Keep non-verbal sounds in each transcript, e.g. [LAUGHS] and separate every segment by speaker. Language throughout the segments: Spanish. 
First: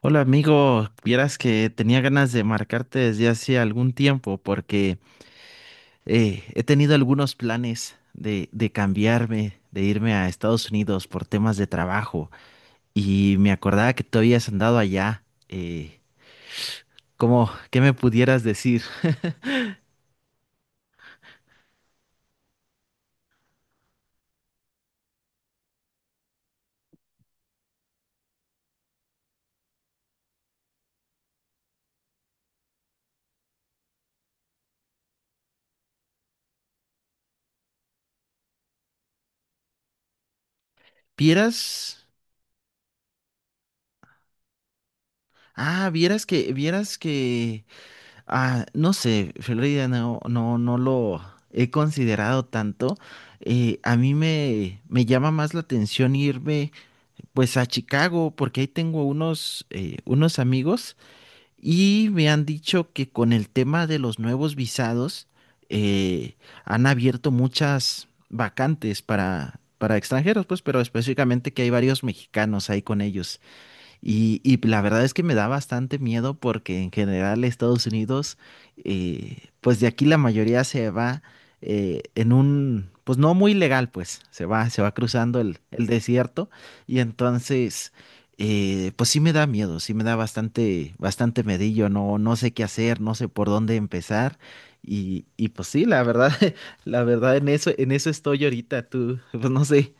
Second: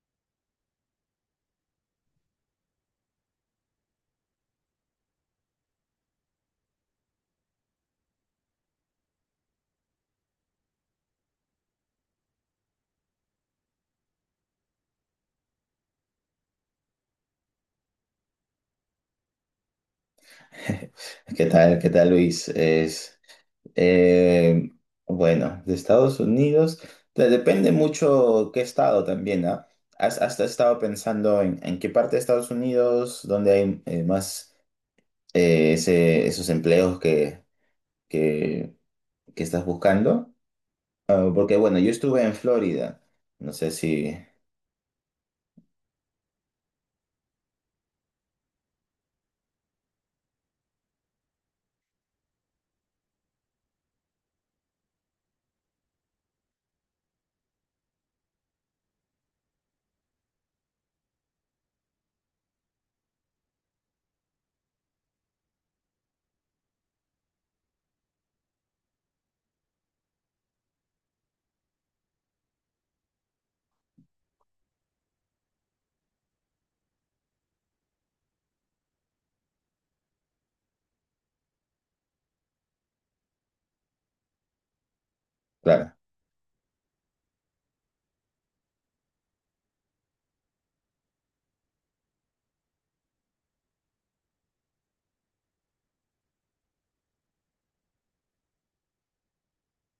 Speaker 1: Hola amigo, vieras que tenía ganas de marcarte desde hace algún tiempo porque he tenido algunos planes de cambiarme, de irme a Estados Unidos por temas de trabajo y me acordaba que tú habías andado allá. Eh, ¿Cómo, qué me pudieras decir?
Speaker 2: [LAUGHS] ¿Qué tal? ¿Qué tal, Luis? Eh, bueno, de Estados Unidos, depende mucho qué estado también, ¿ah? Has estado pensando en qué parte de Estados Unidos, donde hay más esos empleos que, que estás buscando? Ah, porque, bueno, yo
Speaker 1: ¿Vieras?
Speaker 2: estuve en Florida, no sé si,
Speaker 1: Ah, vieras que, ah, no sé, Florida no lo he considerado tanto. Eh, a mí, me llama más la atención irme pues a Chicago, porque ahí tengo unos, unos amigos y me han dicho que con el tema de los nuevos visados eh, han abierto muchas vacantes para extranjeros, pues, pero específicamente que hay varios mexicanos ahí con ellos. Y la verdad es que me da bastante miedo porque en general Estados Unidos, pues de aquí la mayoría se va en un, pues no muy legal, pues se va cruzando el
Speaker 2: claro.
Speaker 1: desierto y entonces, pues sí me da miedo, sí me da bastante, bastante medillo, no, no sé qué hacer, no sé por dónde empezar y pues sí, la verdad, [LAUGHS] la verdad en eso estoy ahorita, tú, pues no sé.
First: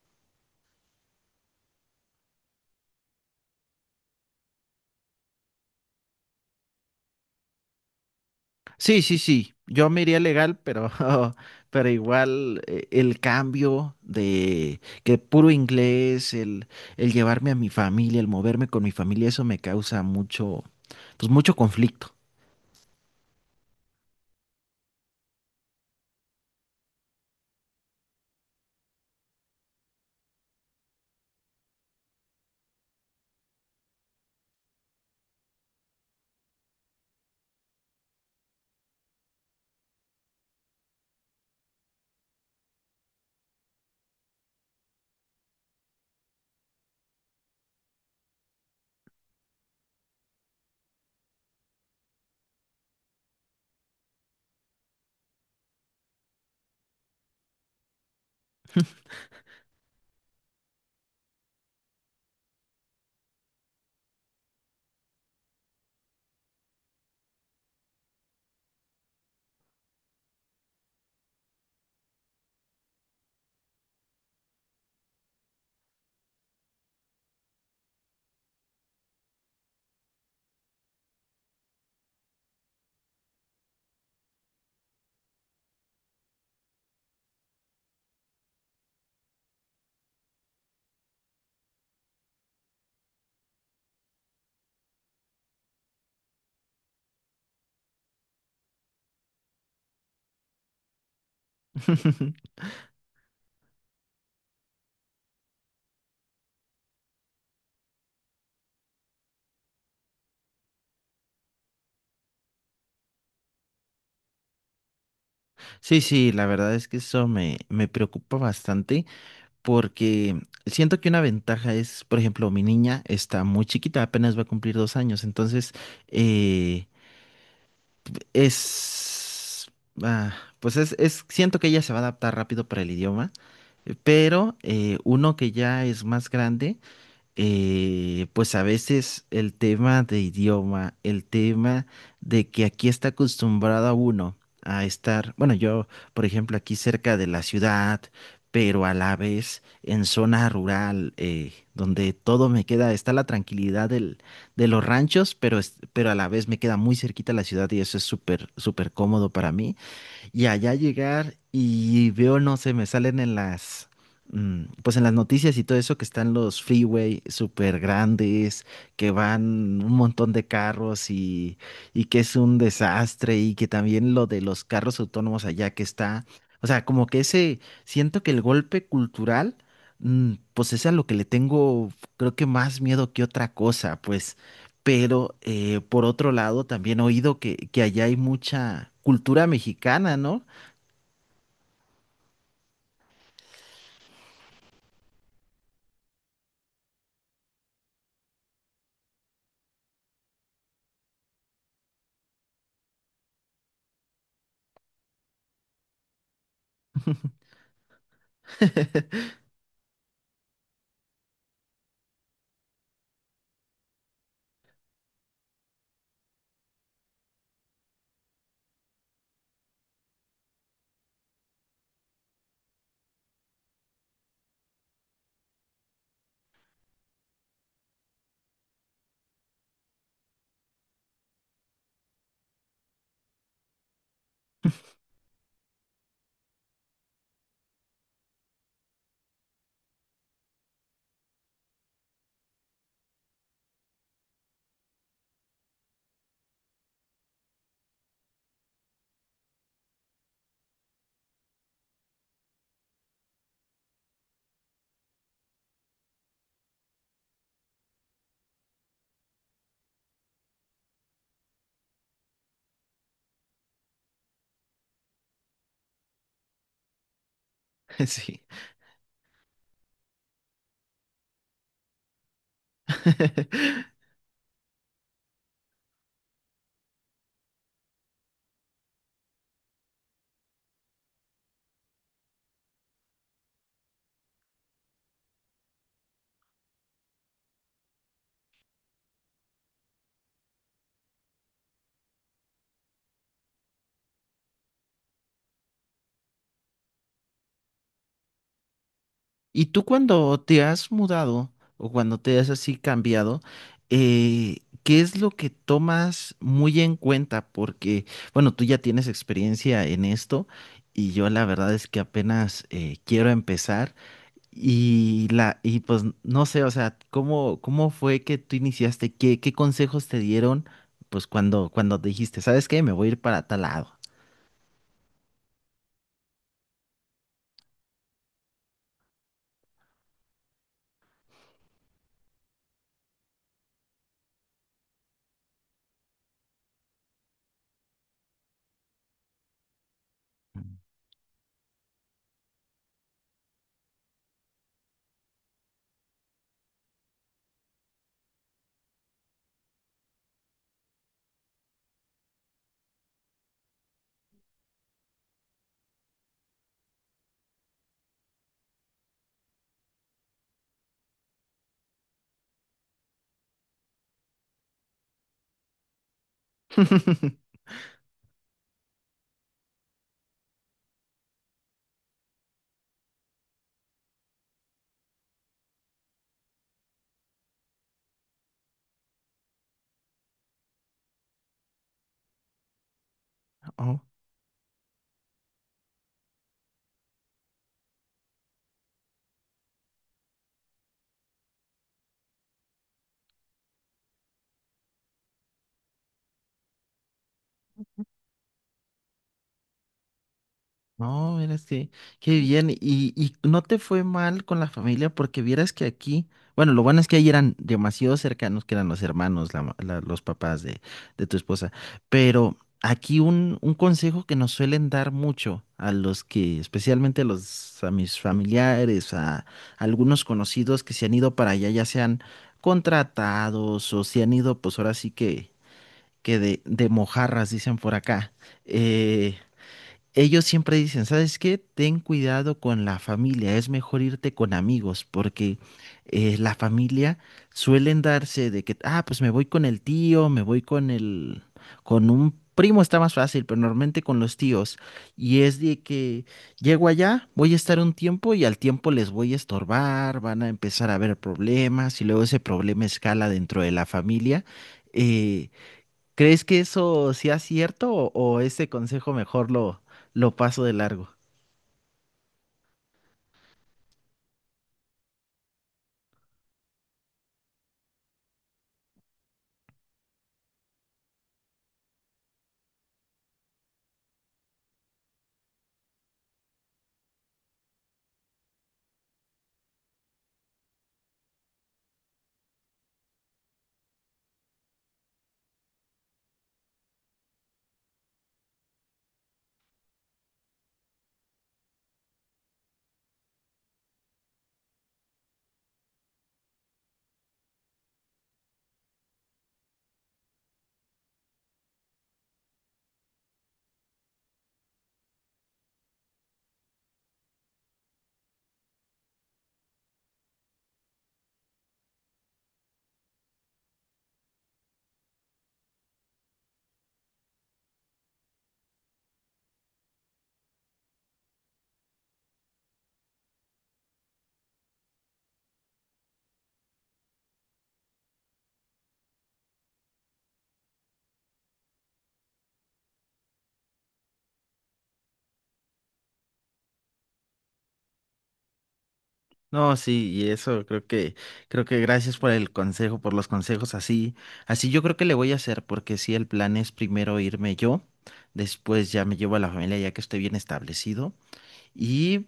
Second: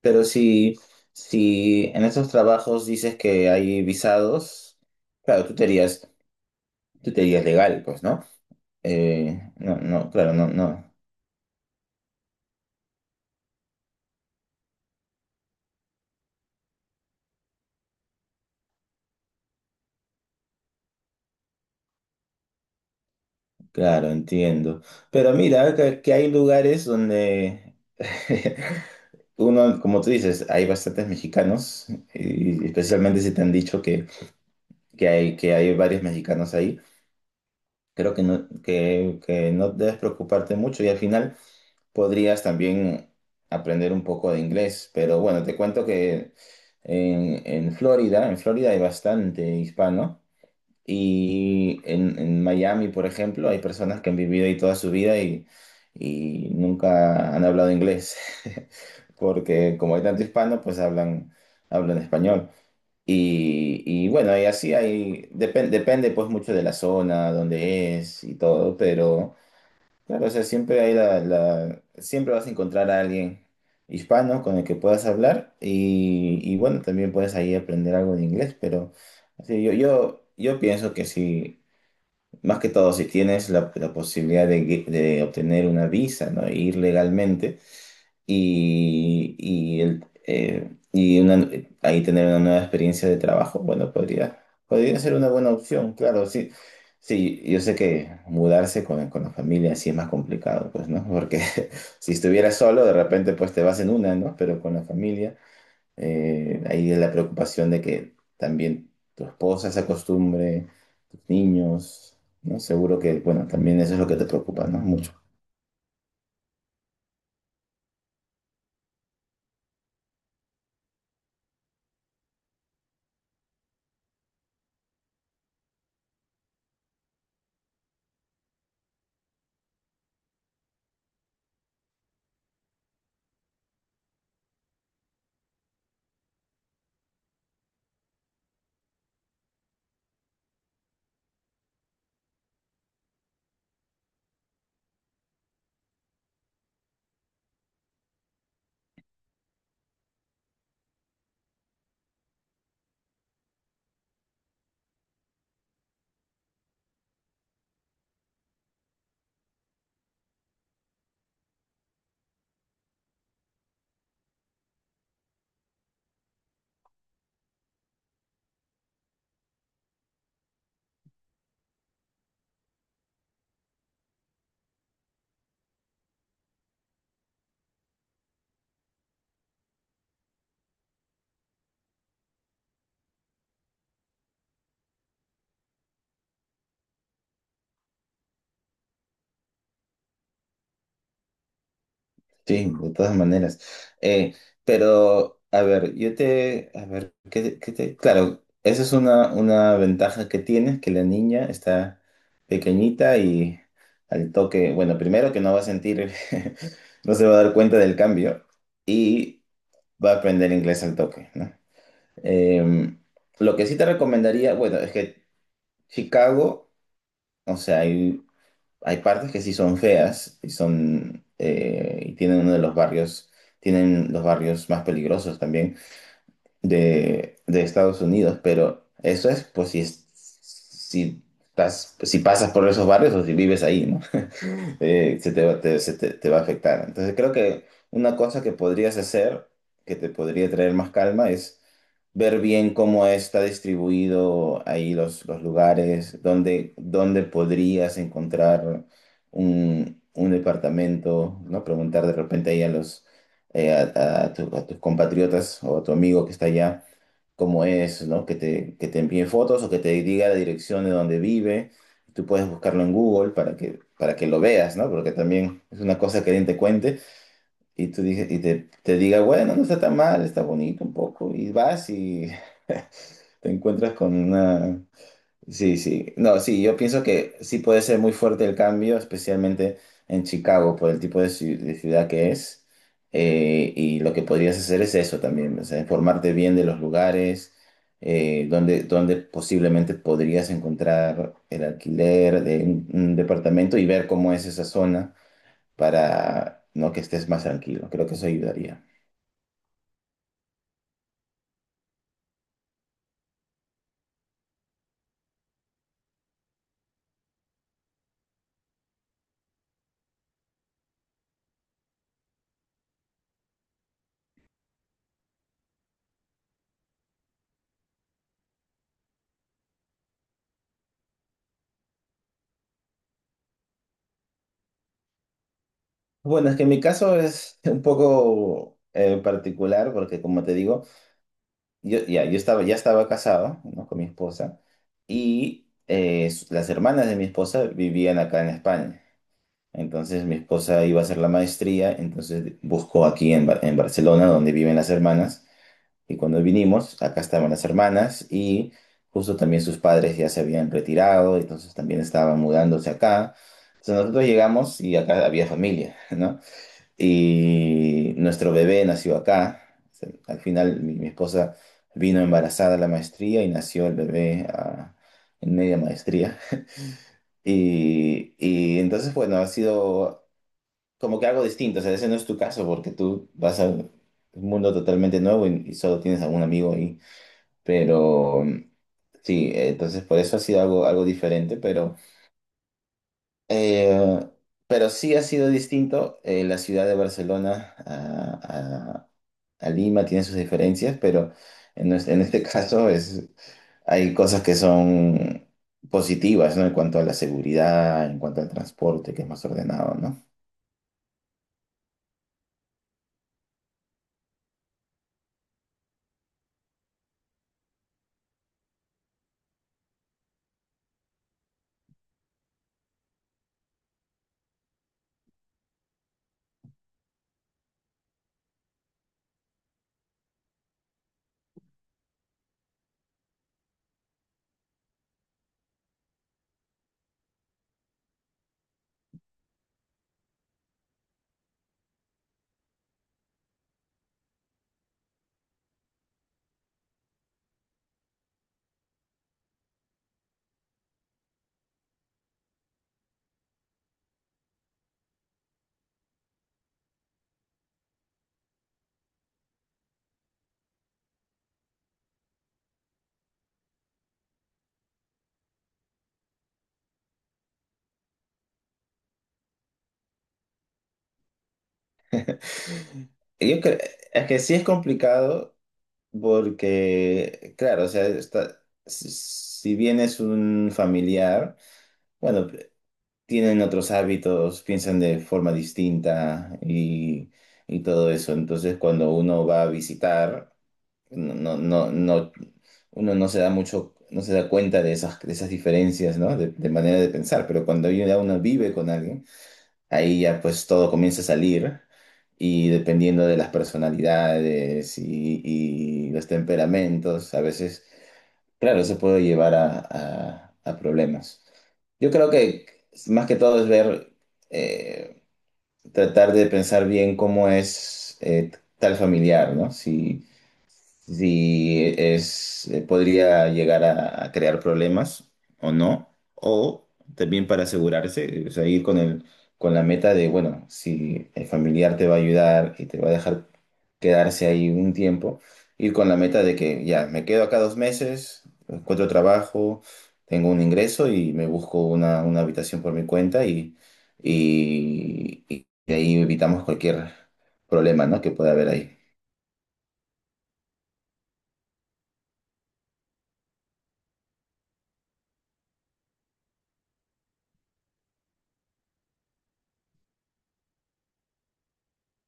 Speaker 2: Pero si en esos trabajos dices que hay visados, claro, tú te irías Tú te dirías legal, pues, ¿no?
Speaker 1: Sí, sí, sí. Yo me
Speaker 2: No,
Speaker 1: iría
Speaker 2: claro, no,
Speaker 1: legal, pero,
Speaker 2: no.
Speaker 1: [LAUGHS] pero igual el cambio de que puro inglés, el llevarme a mi familia, el moverme con mi familia, eso me causa mucho, pues mucho conflicto.
Speaker 2: Claro, entiendo. Pero mira, que hay lugares donde [LAUGHS] uno, como tú dices, hay bastantes mexicanos, y especialmente si te han dicho que hay varios mexicanos ahí. Creo que no, que no debes preocuparte mucho y al final podrías también aprender un poco de inglés. Pero bueno, te cuento que en Florida hay bastante hispano. Y en Miami, por ejemplo, hay personas que han vivido ahí toda su vida y nunca han hablado inglés, [LAUGHS] porque como hay tanto hispano, pues hablan, hablan español. Y bueno, y así hay, depende pues mucho de la zona, donde es y todo, pero... Claro, o sea, siempre hay siempre vas a encontrar a alguien hispano con el que puedas hablar y bueno, también puedes ahí aprender algo de inglés. Pero sí, yo pienso que si, más que todo, si tienes la posibilidad de obtener una visa, ¿no? E ir legalmente, y, y, el- eh, y una- ahí tener una nueva experiencia de trabajo. Bueno, podría, podría ser una buena opción, claro, sí. Sí, yo sé que mudarse con la familia sí es más complicado, pues, ¿no? Porque [LAUGHS] si
Speaker 1: [LAUGHS]
Speaker 2: estuvieras solo, de repente, pues te vas en una, ¿no? Pero con la familia, ahí es la preocupación de que también tu esposa se acostumbre, tus niños, ¿no? Seguro que, bueno, también eso es lo que te preocupa, ¿no? Mucho.
Speaker 1: Sí, sí, la verdad es que eso, me preocupa bastante porque siento que una ventaja es, por ejemplo, mi niña está muy chiquita, apenas va a cumplir 2 años, entonces, eh, Es, ah, pues es, siento que ella se va a adaptar rápido para el idioma, pero uno que ya es más grande pues a veces el tema de idioma, el tema de que aquí está acostumbrado a uno a estar, bueno, yo, por ejemplo, aquí cerca de la ciudad, pero a la vez en zona rural, donde todo me queda, está la tranquilidad del, de los ranchos, pero, pero a la vez me queda muy cerquita la ciudad y eso es súper, súper cómodo para mí. Y allá llegar y veo, no sé, me salen en las, pues en las noticias y todo eso que están los freeway súper grandes, que van un montón de carros y que es un desastre y que también lo de los carros autónomos allá que está, o sea, como que ese, siento que el golpe cultural, pues es a lo que le tengo, creo que más miedo que otra cosa, pues. Pero por otro lado, también he oído que allá hay mucha cultura mexicana, ¿no?
Speaker 2: Sí, de todas maneras. Eh, pero, a ver, yo te, a ver, qué te- claro, esa es una ventaja que tienes, que la niña está pequeñita y al toque. Bueno, primero que no va a sentir, [LAUGHS] no se va a dar cuenta del cambio
Speaker 1: [LAUGHS]
Speaker 2: y va a aprender inglés al toque, ¿no? Em, lo que sí te recomendaría, bueno, es que Chicago, o sea, hay hay partes que sí son feas y son y tienen uno de los barrios, tienen los barrios más peligrosos también de Estados Unidos. Pero eso es pues si, si, si pasas por esos barrios o si vives ahí, ¿no? [LAUGHS] Se te va, te, se te- te va a afectar. Entonces creo que una cosa que podrías hacer, que te podría traer más calma, es ver bien cómo está distribuido ahí los lugares, dónde, dónde podrías encontrar un departamento, ¿no? Preguntar de repente ahí a los a a tus compatriotas o a tu amigo que está allá, cómo es, ¿no? Que te envíe fotos o que te diga la dirección de donde vive. Tú puedes buscarlo en Google para para que lo veas, ¿no? Porque también es una cosa que alguien te cuente y tú dije, y
Speaker 1: Sí.
Speaker 2: te diga, bueno, no está tan mal, está bonito un poco. Y vas y [LAUGHS] te
Speaker 1: [LAUGHS]
Speaker 2: encuentras con una. Sí, sí. No, sí, yo pienso que sí puede ser muy fuerte el cambio, especialmente en Chicago, por el tipo de, de ciudad que es. Y lo que podrías hacer es eso también, o sea, informarte bien de los lugares, donde, donde posiblemente podrías encontrar el alquiler de un departamento y ver cómo es esa zona para no que estés más tranquilo. Creo que eso ayudaría.
Speaker 1: ¿Y tú cuando te has mudado o cuando te has así cambiado, qué es lo que tomas muy en cuenta? Porque, bueno, tú ya tienes experiencia en esto y yo la verdad es que apenas quiero empezar y la y pues no sé, o sea, ¿cómo fue que tú iniciaste? ¿Qué consejos te dieron pues cuando dijiste, ¿sabes qué? Me voy a ir para tal lado.
Speaker 2: Bueno, es que mi caso es [LAUGHS] un poco particular porque, como te digo, yo estaba, ya estaba casado, ¿no? Con mi esposa y las hermanas de mi esposa vivían acá en España. Entonces mi esposa iba a hacer la maestría, entonces buscó aquí en, en Barcelona, donde viven las hermanas. Y cuando vinimos, acá estaban las hermanas y justo también sus padres ya se habían retirado, entonces también estaban mudándose acá. Entonces nosotros llegamos y acá había familia, ¿no? Y nuestro bebé nació acá. O sea, al final mi esposa vino embarazada a la maestría y nació el bebé ah, en media maestría.
Speaker 1: [LAUGHS]
Speaker 2: Y entonces, bueno, ha sido como que algo distinto. O sea, ese no es tu caso porque tú vas a un mundo totalmente nuevo y solo tienes a un amigo ahí. Pero sí, entonces por eso ha sido algo, algo diferente,
Speaker 1: Oh.
Speaker 2: Eh, pero sí ha sido distinto. Eh, la ciudad de Barcelona a, a Lima tiene sus diferencias, pero en, en este [LAUGHS] caso es, hay cosas que son positivas, ¿no? En cuanto a la seguridad, en cuanto al transporte, que es más ordenado, ¿no?
Speaker 1: No, mira, que, qué bien. Y no te fue mal con la familia porque vieras que aquí, bueno, lo bueno es que ahí eran demasiado cercanos, que eran los hermanos, los papás de tu esposa. Pero aquí un consejo que nos suelen dar mucho a los que, especialmente a los, a mis familiares, a, algunos conocidos que se han ido para allá, ya sean contratados o se han ido, pues ahora sí que de mojarras, dicen por acá. eh, Ellos siempre dicen, ¿sabes qué? Ten cuidado con la familia, es mejor irte con amigos, porque la familia suelen darse de que, ah, pues me voy con el tío, me voy con el, con un primo está más fácil, pero normalmente con los tíos. Y es de que llego allá, voy a estar un tiempo y al tiempo les voy a estorbar, van a empezar a haber problemas y luego ese problema escala dentro de la familia. Eh, ¿Crees que eso sea cierto o ese consejo mejor lo paso de largo?
Speaker 2: [LAUGHS] Yo creo es que sí es complicado porque, claro, o sea, si si bien es un familiar, bueno, tienen otros hábitos, piensan de forma distinta y todo eso. Entonces, cuando uno va a visitar, no, no, no, no- uno no se da mucho, no se da cuenta de esas diferencias, ¿no? De manera de pensar. Pero cuando ya uno vive con alguien, ahí ya pues todo comienza a salir. Y dependiendo de las personalidades y los temperamentos, a veces claro, eso puede llevar a, a problemas. Yo creo que más que todo es ver, eh, tratar de pensar bien cómo es tal familiar, ¿no? Si, si es, podría llegar a crear problemas o no. O también para asegurarse, o sea, ir con la meta de, bueno, si el familiar te va a ayudar y te va a dejar quedarse ahí un tiempo, ir con la meta de que ya, me quedo acá 2 meses, encuentro trabajo, tengo un ingreso y me busco una habitación por mi cuenta y de ahí evitamos cualquier problema, ¿no? Que pueda haber ahí.
Speaker 1: No, sí, y eso creo que gracias por el consejo, por los consejos así. Así yo creo que le voy a hacer, porque sí, el plan es primero irme yo, después ya me llevo a la familia ya que estoy bien establecido. Y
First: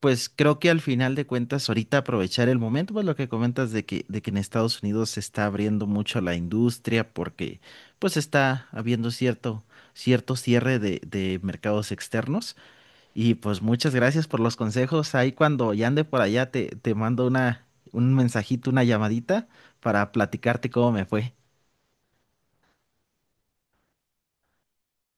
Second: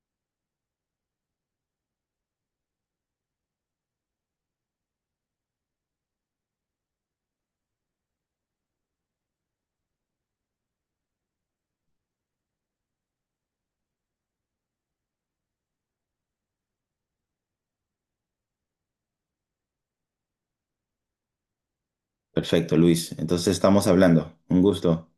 Speaker 1: pues creo que al final de cuentas, ahorita aprovechar el momento, pues lo que comentas de que en Estados Unidos se está abriendo mucho la industria porque pues está habiendo cierto, cierto cierre de mercados externos. Y pues muchas gracias por los consejos. Ahí cuando ya ande por allá te, te mando una, un mensajito, una llamadita para platicarte cómo me fue.
Speaker 2: Perfecto, Luis. Entonces estamos hablando. Un gusto.